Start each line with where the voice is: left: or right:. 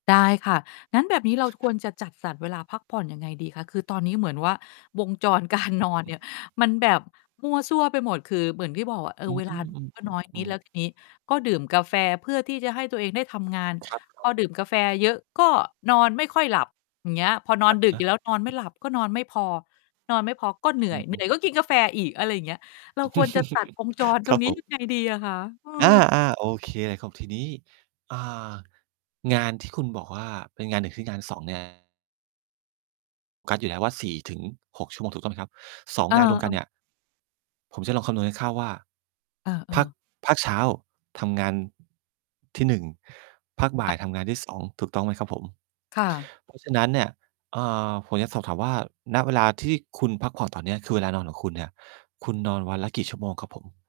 left: ได้ค่ะ งั้นแบบนี้เราควรจะจัดสรรเวลาพักผ่อนยังไงดีคะ? คือตอนนี้เหมือนว่า วงจร การนอน
right: อ
left: เน
right: ืม
left: ี่ย มันแบบมั่วซั่วไปหมด คือเหมือนที่บอกอะ เอ
right: อื
left: อ
right: ม
left: เวลา นอ
right: อืม
left: น ก็น้อย
right: อ
left: น
right: ื
left: ิด แ
right: ม
left: ล้วทีนี้ก็ดื่มกาแฟ เพื่อที่จะให้ตัวเองได้ทำงาน
right: ครับ คร
left: พ
right: ั
left: อ
right: บ
left: ดื่มกาแฟเยอะ ก็นอนไม่ค่อยหลับ อย่างเงี้ย พอนอ
right: อ
left: น
right: ะ
left: ดึ
right: ฮ
left: กอย
right: ะ
left: ู่แล้ว นอนไม่หลับ ก็นอนไม่พอ นอนไม่พอ ก็เหนื่
right: อ
left: อ
right: ื
left: ย เหนื่
right: อ ๆ
left: อยก็กินกาแฟอีก อะไรอย่างเงี้ย เราควรจะตัดวง จร
right: ค
left: ตร
right: รั
left: ง
right: บ
left: นี้
right: ผ
left: ย
right: ม
left: ังไงดี อะคะ? เอ
right: อา
left: อ
right: ๆ โอเคครับ ทีนี้ อ่า งานที่คุณบอกว่าเป็นงาน 1 คืองาน 2 งาน กะอยู่แล้วว่า 4-6 ชั่วโมงถูกต้องไหมครับ? 2
left: อา
right: งานรวม
left: เ
right: ก
left: อ
right: ันเนี
left: อ
right: ่ย ผมจะลองคำนวณคร่าว ๆ ว่า
left: เอ
right: ภา
left: อ
right: ค
left: ๆ
right: ภาคเช้าทำงาน ที่ 1 ภาคบ่า
left: อา
right: ยทำงานที่ 2 ถูกต้องไหมครับผม?
left: ค่ะ
right: เพราะฉะนั้นเนี่ย เอ่อ ผมอยากสอบถามว่า ณ เวลาที่คุณพักผ่อนตอน เนี้ย คือเวลานอนของคุณเนี่ย คุณนอนวันละกี่ชั่วโมงครับผม?